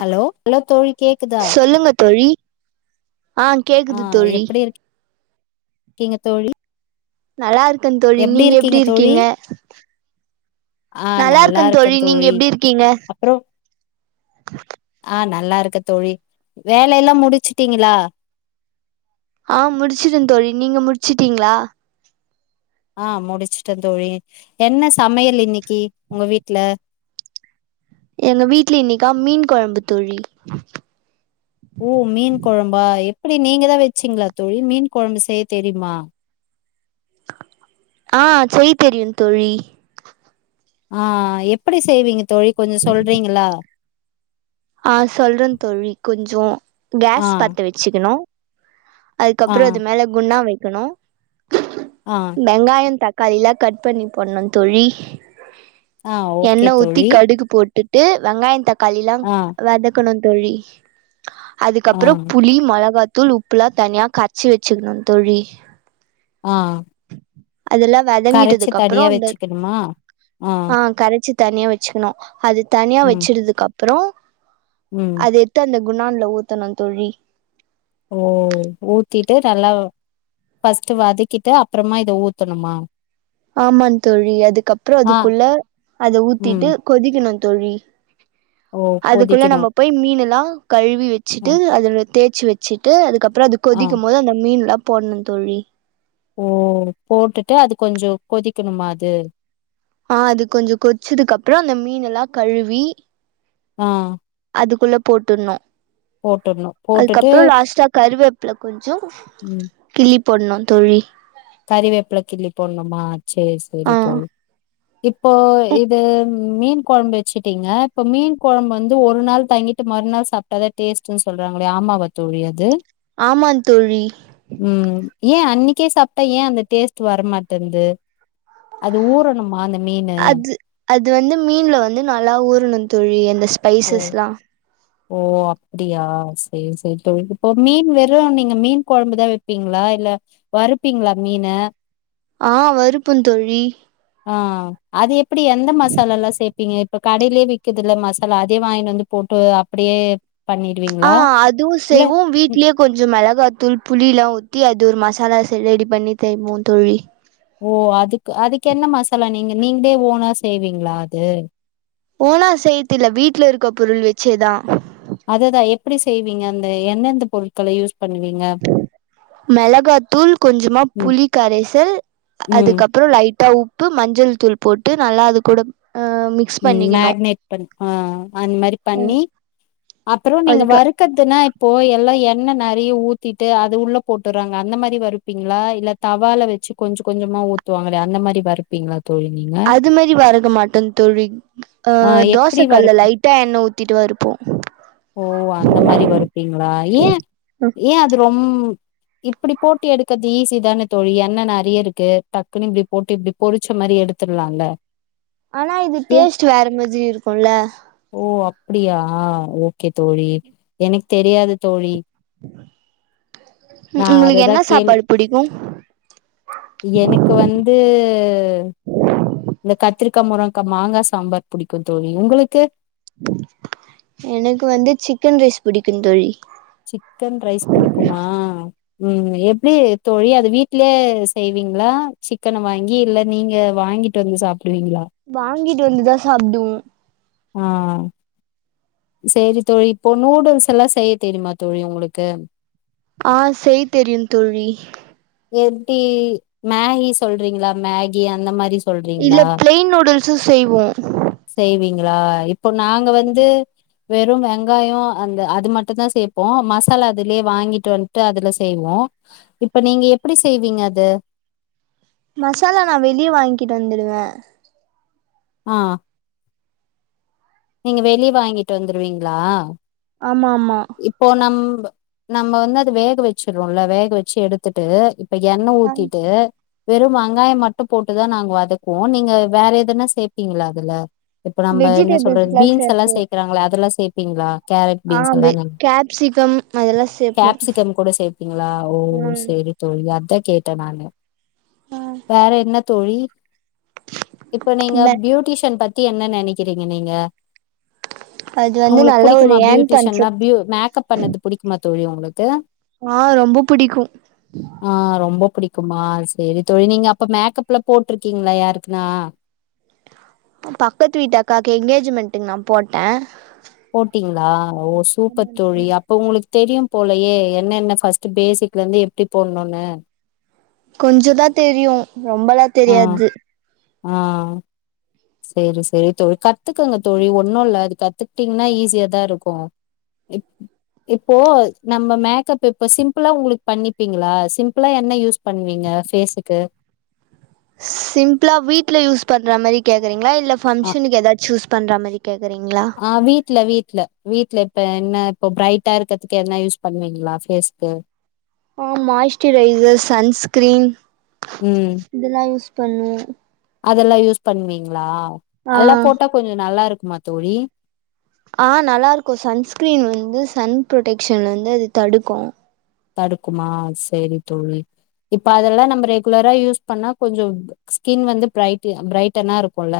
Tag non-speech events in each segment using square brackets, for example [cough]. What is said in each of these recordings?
Hello hello தோழி கேக்குதா ஆஹ் கேக்குது தோழி கிங்க தோழி நல்லாருக் கந் தோழி நீங்க எப்டி இருக்கீங்க ஆ நல்லா இருக்கே இருக்கந்தோழி நீங்க தோழி எப்டி இருக்கீங்க அப்றோ ஆ நல்லா இருக்க தோழி, வேல எல்லா முடிச்சிட்டீங்ளா ஆ முடிச்சிட்ட தோழி, நீங்க முடிச்சுட்டீங்ளா ஆ முடிச்சிட்ட தோழி, என்ன சமையல் இன்னைக்கி உங்க வீட்ல எங்க வீட்ல இன்னைக்கா மீன் கொழம்பு தோழி ஓ மீன் கொழம்பா எப்டி நீங்கதா வச்சீங்ளா தோழி, மீன் கொழம்பு செய்ய தெரிமா ஆ, செய்ய தெரியு தோழி ஆ எப்டி செய்வீங்க தோழி கொஞ்சோ சொல்றீங்களா ஆ, சொல்ற தோழி கொஞ் சோ ஆ கேஸ் பத்த வச்சுக்ணு ஆ அதுக்கப்றோ அது மேல குண்டா வைக் க்கணு ஆ வெங்காய, தக் காளில கட் பண்ணி போட்னு தோழி ஆ ஓகே எண்ணெ ஊத்தி தோழி கடுகு போட்டு ட்டு வெங்காய தக் காளிலா ஆ வதக்கணு தோழி ஆ அதுக்கப்றோ புளி மொளகா தூள், உப்புலா தனியா கரச்சி வச்சுக்ணு தோழி ஆ அதெல்லா கரச்சி வதங்கிட்டதுக்கு அப்றோ தனியா அந்த வச்சுக்கணுமா ஆ, கரச்சி தனியா வச்சுக்ணு அது தனியா ம் வச்சிடுதுக்கப் ப்றோ ம் அத எடுத்து அந்த குண்டான்ல ஊத்தனு தோழி ஓ ஊத்திட்டு நல்லா ஃபஸ்ட்டு வதக்கிட்டு அப்பறமா இத ஊத்தணுமா ஆமா தோழி, அதுக்கப்றோ ஆ அதுக்குள்ள அத ம் ஊத்திட்டு கொதிக்ணு தோழி ஓ அதுக்குள்ள கொதிக்கணு நம்ம போய் மீனெல்லா கழுவி அ வச்சுட்டு அதோட தே ச்சு வச்சிட்டு அதுக்கப் ப்றோ அது ஆ கொதிக்கும்போது அந்த மீன்லா போட்னு தோழி ஓ போட்டுட்டு அது கொஞ்சோ கொதிக்ணுமா அது ஆஹ் அது கொஞ்சோ கொச்சதுக்கு அப்புறம் அந்த மீன் எல்லாம் கழுவி ஆஹ் அதுக்குள்ள போட்டுர்ணும் போட்டுட்டு அதுக்கப்புறம் லாஸ்டா கருவேப்புல கொஞ்சம் ம் கிள்ளி போட்னு தோழி கறிவேப்பில கிள்ளி போட்ணுமா சேர் சேரி ஆ தோழி இப்போ இது மீன் குழம்பு வச்சுட்டீங்க இப்ப மீன் குழம்பு வந்து ஒரு நாள் தங்கிட்டு மறுநாள் சாப்ட்டாதான் டேஸ்ட்ன்னு சொல்றாங்க இல்லையா ஆமாவா தோழி அது ஆமான் தோழி ஏன் அன்னைக்கே சாப் ஏன் அந்த டேஸ்ட் வரமாட்டேன்து அது ஊறணுமா அந்த மீனு அது அது வந்து மீன்ல வந்து நல்லா ஊருணும் தோழி அந்த ஓ ஸ்பைஸஸ்லாம் ஓ அப்படியா செரி செரி தோழி இப்போ மீன் வெறும் நீங்க மீன் குழம்புதான் வைப்பீங்களா இல்ல வறுப்பீங்களா மீனா ஆஹ் வறுப்ப தோழி ஆஹ் அது எப்படி எந்த மசால எல்லா சேர்பீங்க இப்ப கடையிலயே விக்குத இல மசாலா அதே வாங்கிட்டு வந்து போட்டு அப்படியே ஆஹ் அதுவும் செய்வ்வோம் ம், வீட்லயே கொஞ்சோ மிளகா தூள் புளி எல்லாம் ஊத்தி அது ஒரு மசாலா செரி ரெடி பண்ணி தருவோம் தோழி ஓ அது அதுக்கு என்ன மசாலா நீங்க நீங்களே ஓனா செய்வீங்களா அது ஓனா செய்யித்துல வீட்டுல இருக்க பொருள் வச்சேதான் அததான் எப்படி செய்வீங்க அந்த எந்தெந்த பொருட்கள யூஸ் பண்ணுவீங்க மெளகாத்தூள் கொஞ்சமா ம் புளி கரைசல் ம் அதுக்கப்புறம் லைட் ப்ப உப்பு மஞ்சள் தூள் போட்டு நல்லா அது கூட ஆ மிக்ஸ் உம் பண்ணிக்கணு மேக்னேட் பண்ண ஆஹ அந்த மாதிரி பண்ணி அப்புறோ நீங்க அதுக்கு வறுக்கதுன்னா இப்போ எல்லா என்ன நெறைய ஊத்திட்டு அது உள்ள போட்டுறாங்க அந்த மாரி வருறுப்பீங்களா இல்ல தவால வச்சு கொஞ்ச கொஞ்சமா ஊத்துவாங்களே அந்த மாரி வறுப்பீங்களா தோழி அது மாரி வறுக்க மாட்டோம் ழோழி ஆஹ் எப்படி வறுப்பி எண்ணெ ஊத்திட்டு வறுப்போ ஓ அந்த மாரி வறுப்பீங்களா ஏன் ஏன் அது ரொம் இப்படி போட்டி எடுக்கது ஈஸிதானே த தோழி என்ன நெறைய இருக்கு டக்குன்னு இப்படி போட்டு இப்படி பொரிச்ச மாரி எடுத்துரலாம்ல ஆனா இது டேஸ்ட்டு வேற மாதிரி இருக்குல அப்படியா ஹ் ஓகே தோழி எனக்கு தெரியாது தோழி நான் உங்களுக்கு அதுதா என்ன கேள்ளு சாப்பாடு புடிக்கு எனக்கு வந்து இந்த கத்திரிக்கா முரங்கா மாங்கா சாம்பார் புடிக்கும் தோழி உங்களுக்கு எனக்கு வந்து சிக்கன் ரைஸ் புடிக்கு தோழி சிக்கன் ரைஸ் புடிக்குமா ம் எப்டி தோழி அது வீட்லயே செய்வீங்ளா சிக்கன வாங்கி இல்ல நீங்க வாங்கிட்டு வந்து சாப் டுவீங்களா ங்கிட்டு வந்துதா சாப்டுவோ ஆ சேரி தோழி இப்போ நூடுல்ஸெல்லா செய்ய தெரியுமா தோழி உங்களுக்கு ஆ செய் தெரியு தோழி எப்டி மேஹி சொல்றீங்களா மேகி அந்த மாரி இல்ல சொல்றீங்களா ப்ளைன் நூடுல் ஸு செய்வோ செய்வீங்களா எப் போ நாங்க வந்து வெறு வெங்காயொ அந்த அது மட்டுந்தா சேப்போ மசாலா அதுலயே வாங்கிட்டு வன்ட்டு அதுல செய்வோ இப்ப நீங்க எப்டி செய்வீங்க அது மசாலா நா வெளிய வாங்கிட்டு வந்துருவ ஆ நீங்க வெளிய வாங்கிட்டு வந்துருவீங்களா ஆமா ஆமா இப்போ நம் ப நம்ம வந்து அது வேக வெச்சுர்றோல்ல வேக வெச்சி எடுத்துட்டு இப் ப எண்ண ஆ ஊத்திட்டு வெறும் வெங்காயம் மட்டும் போட்டுதா நாங்க வதக்குவோ நீங்க வேற எதுனா சேப்பீங்களா அதுல இப்ப நம்ப என்ன சொல்றது வெஜிடபிள்ஸ்லா பீன்ஸ் எல்லா சேப்போ சேக்கறாங்கல அதெல்லா சே பீங்ளா கேரட் ஆ பீன்ஸ் வெ [unintelligible] கேப்சிகம் அதெல்லா சேப்போ கேப்சிகம் கூட சேப்பீங்களா ஓ ம் சேரி தோழி அ தா கேட்ட நானு ஆ வேற என்ன தோழி இப்போ நீங்க பியூட்டிஷியன் பத் கி என்ன நெனக்கிறீங்க நீங்க அது வந்து நல்ல ஒரு யேன் ட்டிஷிலா ப்யு மேக்கப் பண்ணது புடிக்குமா தோழி உங்களுக்கு ஆ ரொம்போ புடிக்கு பிடிக்குமா சேரி தோழி நீங்க அப்ப மேக்கப்லா போட்ருக்கீங்களா யாருக்குனா பக்கத்து வீட்டு அக்காக்கு எனங்கேஜ்மென்ட்டுக் நா போட்ட போட்டீங்ளா ஓ சூப்பர் தோழி அப்ப உங்களுக்கு தெரியும் போலையே என்னென்ன ஃபர்ஸ்ட் பேசிக் வந்து எப்டி போடணும்னு கொஞ்சதான் தெரியும் ரொம்பலா தெரியாது ஆஹ் செரி செரி தோழி கத்துக்கங்க தோழி ஒண்ணும் இல்ல அது கத்துக்கிட்டீங்கன்னா ஈஸியாதான் இருக்கும் இப் இப்போ நம்ம மேக்கப் இப்போ சிம்பிளா உங்களுக்கு பண்ணிப்பீங்களா சிம்பிளா என்ன யூஸ் பண்ணுவீங்க பேஸ்க்கு சிம்பிளா வீட்ல யூஸ் பண்ற மாறி கேக்குறீங் ங்களா இல்ல ஆ ஃபங்ஷனுக்கு ஏதாச்சு யூஸ் பண்ற மாறி கேக்குறீங்களா ஆ வீட்ல வீட்ல வீட்ல இப்ப என்ன இப்ப பிரைட்டா இருக்கிறதுக்கு என்ன யூஸ் பண்ணுவீங்களா பேஸ்கு ஆஹ் மாய்ஸ்ட்ரைசர் சன்ஸ்கிரீன் ம் இதல்லா யூஸ் பண்ணுவேன் அதெல்லா யூஸ் பண்ணுவீங்களா ஆ அது எல்லா போட்டா கொஞ்சோ நல்லா இருக்கு மாத் தோழி ஆஹ் நல்லா இருக்கும் சன்ஸ்கிரீன் வந்து சன் ப்ரொடெக்ஷன்ன வந்து அது தடுக்கும் தடுக்குமா செரி தோழி இப்ப அதெல்லா நம்ம ரெகுலரா யூஸ் பண்ணா கொஞ்சோ ஸ்கின் வந்து பிரைட்டு பிரைட்டனா இருக்குல்ல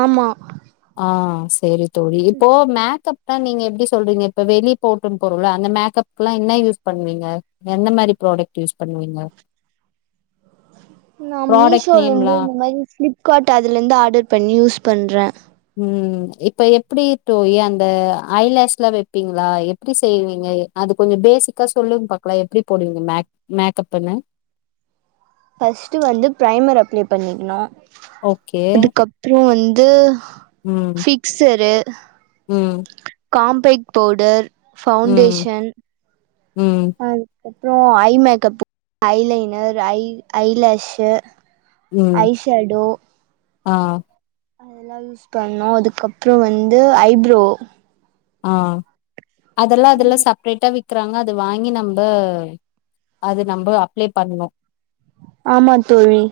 ஆமா ஆஹ் செரி தோழி இப்போ மேகப் ப்ப நீங்க எப்படி சொல்றீங்க இப்ப வெளி போட்டு போறோல அந்த மேக்கப் எல்லா என்ன யூஸ் பண்ணுவீங்க எந்த மாறி ப்ரோடக்ட் யூஸ் பண்ணுவீங்க நான் ப்ராடக்ட் மீஷோல இருந்து நேம்லா இந்த மாறி பிளிப்கார்ட் அதுல இருந்து ஆர்டர் பண்ணி யூஸ் பண்றே ம் இப்ப எப்படி தோழி அந்த ஐலாஷ்ல்லா வைப்பீங்களா எப்படி செய்வீங்க அது கொஞ்சோ பேசிக்கா சொல்லுங்கு பாக்கலா எப்படி போடுவீங்க மேக் மேக்கப்ன்னு ஃபர்ஸ்ட் வந்து பிரைமர் அப்ளை பண்ணிக்கணும் ஓகே. அதுக்கப்றோ வந் ட்டு ஃபிக்சரு [unintelligible] உம் காம்பேக்ட் பவுடர் ம். ஃபௌவுண்டேஷன் ம். அஹ அப்புறோ eye makeup eyeliner eye eyelash eye shadow ஆஹ் அதெல்லா யூஸ் பண்ணோம் அதுக்கப்றோ வந்து ஐப்ரோ ஆஹ் அதெல்லா அதெல்லா செப்ரேட்டா விக் துறாங்க அது வாங்கி நம்ப அது நம்ப அப்ளே பண்ணு ஆமா தோழி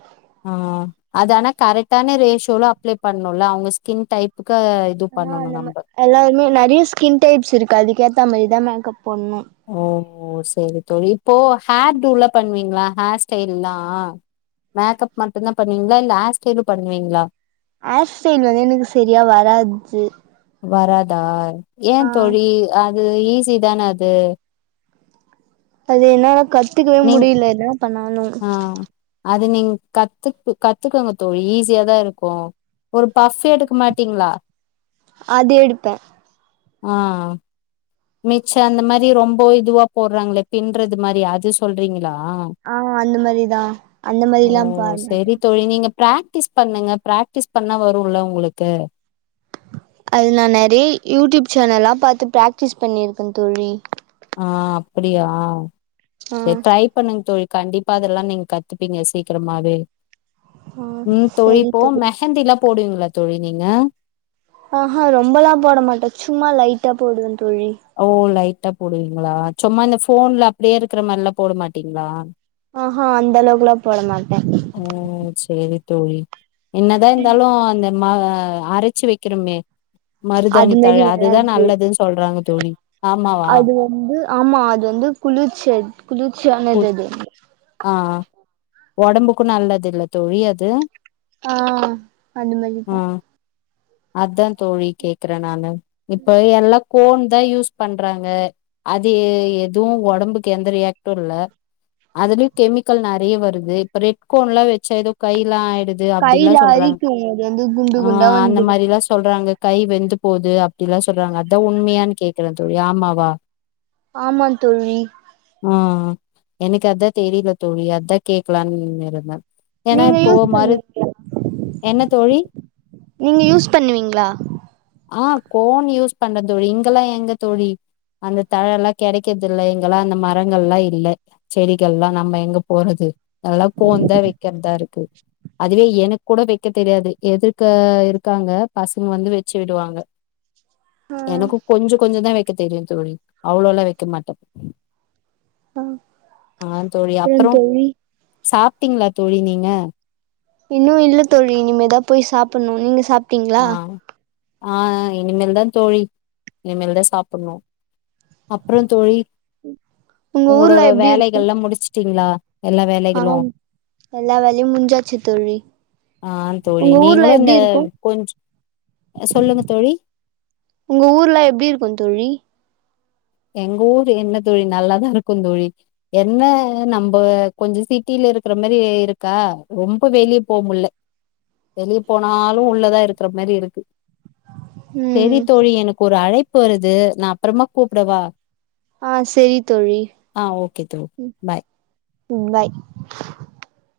அது ஆனா கரெட்டான ரேஷ்யோல அப்ளே பண்ணுல்ல அவுங்க ஸ்கின் டைப்பு க இது ஆ பண்ணணு அந்த மா நம்ப எல்லாருமே நெறைய ஸ்கின் டைப்ஸ் இருக்கு அதுக்குஏத்தா மரிதா மேக்கப் பொண்ணு ஓ சேரி தோழி போ ஹேர் டூ ல பண்வி ங்ளா ஹேர்ஸ்டைல்லா மேக்கப் மட்டுந்தா பண்வீங்ளா இல்ல ஹேர் ஸ்டைலு பண்வீங்ளா ஆஸ்டைல் வந்து எனுக்கு சரியா வராத்து வராதா ஏ தோழி அ து ஈஸி தான அது அது என்னல கஷ் த்துகே நீங் முடிய்ல இனா பண்ணாலு து நீங் கத்துக்கு கத்துக்கோங்க தோழி ஈஸியாதா இருக்கு ஒரு பஃப் எடுக்கு மாட்டீங்ளா அது எடுப்பே அ அ மிச்ச அந்த மாரி ரொம்போ இதுவா போட்றாங்களே பின்றது மாரி அது சொல்றீங்கிளா ஆ அந்து மரிதா அந்த மரில்லா பார்மேட்ட ட்டிஸ் பண்ணுங்க ப்ராக்டிஸ் பண்ணா வருல்ல உங்களுக்க அது நா நறி யூட்யூப் சேனல்லா பாத்து ப்ராக்டிஸ் பண்ணியிருக்க தோழி ஆ அப்புடியா ஆ சேர் ட்ரை பண்ணுங் தோழி கண்டிப்பா அதல்லா நீங் கத்துப்பீங்க சீக்கிரமாவே ஆ ம் சரி தோழிப்போ தோழி மெஹந்திலா போடுவீங்ளா தோழி நீங்க ஆஹா ரொம்பலா போட மாட்ட சும்மா லைட்டா போடுவன் ஓ லைட்டா போடுவீங்ளா சொம்மா இந்த போன்ல அப்டியே இருக்கிற மார்ல்லா போட மாட்டீங்ளா ஆஹு அந்த அளவுக்லா போடமாட்ட ஓ சேரி தோழி என்னதா இர்ந்தாலு அந்த மாவ அரைச்சு வைக்கிறமே அது மருதாணி தழ மாரி அதுதா வராது நல்லதுன்னு சொல்றாங்க தோழி ஆமாவா அது வந்து ஆமா அது வந்து குளிர்ச்ச குளிர்ச்சியானது அது உடம்புக்கும் நல்லது இல்ல தோழி அது ஆஹ் அந்த மாதிரிதான் அதான் தோழி கேக்குறேன் நானு இப்ப எல்லா போன் யூஸ் பண்றங்க அது எதுவும் உடம்புக்கு எந்த ரியாக்ட்டும் இல்ல அதிலும் கெமிக்கல் நிறைய வருது இப்போ ரெட் கோன்லாம் வச்ச எதோ கையிலன் ஆயி கையில அரிக்கும் அது வந்து குண்டு ஆ குண்டா அந்த வந்துரும் மாரிலா சொல்றாங்க கை வெந்து போது அப்படிலாம் சொல்றாங்க அதான் உண்மையா கேக்குறேன் தோழி ஆமாவா ஆமா தோழி ஆஹ எனக்கு அதான் தெரியல தோழி அதான் கேக்கலான்னு இருந்தேன் நீங்க யூஸ் பண்ணுவீங்களா என்ன தோழி நீங்க யூஸ் பண்ணுவிங்களா ஆஹ் கோன் யூஸ் பண்ற தோழி இப்பலாம் எங்க தோழி அந்த தழ எல்லாம் கிடைக்கிறது இல்ல எங்கெல்லாம் அந்த மரங்கள் எல் லாம் இல்லை செடிகள் எல்லாம் நம்ம எங்க போறது எல்லாம் கோன் தான் வைக்கிறதா இருக்கு அதுவே எனக்கு கூட வைக்க தெரியாது எத்க்க இருக்காங்க பசங்க வந்து வச்சு விடுவாங்க ஆ எனக்கும் கொஞ்சதான் வைக்க தெரியும் தோழி அவ்வளோ எல்லாம் வைக்க மாட்டேன் ஆஹ் பெ தோழி சாப்பிட்டீங்களா தோழி நீங்க இன்னும் இல்ல தோழி இனிமேதான் போய் சாப்பிடணும் நீங்க சா சாப்படீங்களா ஆஹ் இனிமேல் தான் தோழி இனிமேல் தான் சாப்பிடணும் அப்பறம் தோழி உங்க உங்களோட வேலைகல்லாம் முடிச்சு சாப்பிட்டீங்களா ஆஹ் எல்லா வேலையும் முஞ்சாச்சு தோழி ஆ தோழி உங்க ஊர்ல நீங்களு இந்த எப்படி இருக்கும் கொஞ்ச சொல்லுங்க தோழி உங்க ஊர்ல எப்படி இருக்கும் தோழி எங்க ஊர் என்ன தோழி நல்லாதான் இருக்கும் தோழி என்ன நம்ப கொஞ்சம் சிட்டில இருக்கிற மாரி இருக்கா ரொம்ப வெளியே போமுடில வெளியே போனாலும் உள்ளதான் இருக்கிற மாரி இருக்கு சேரி ம் தோழி எனக்கு ஒரு அழைப் ப்பு வருது நான் அப்பறமா கூப் பிரவா ஆஹ் சேரி தோழி ஓகே தோழி ம் பாய் உம் பாய்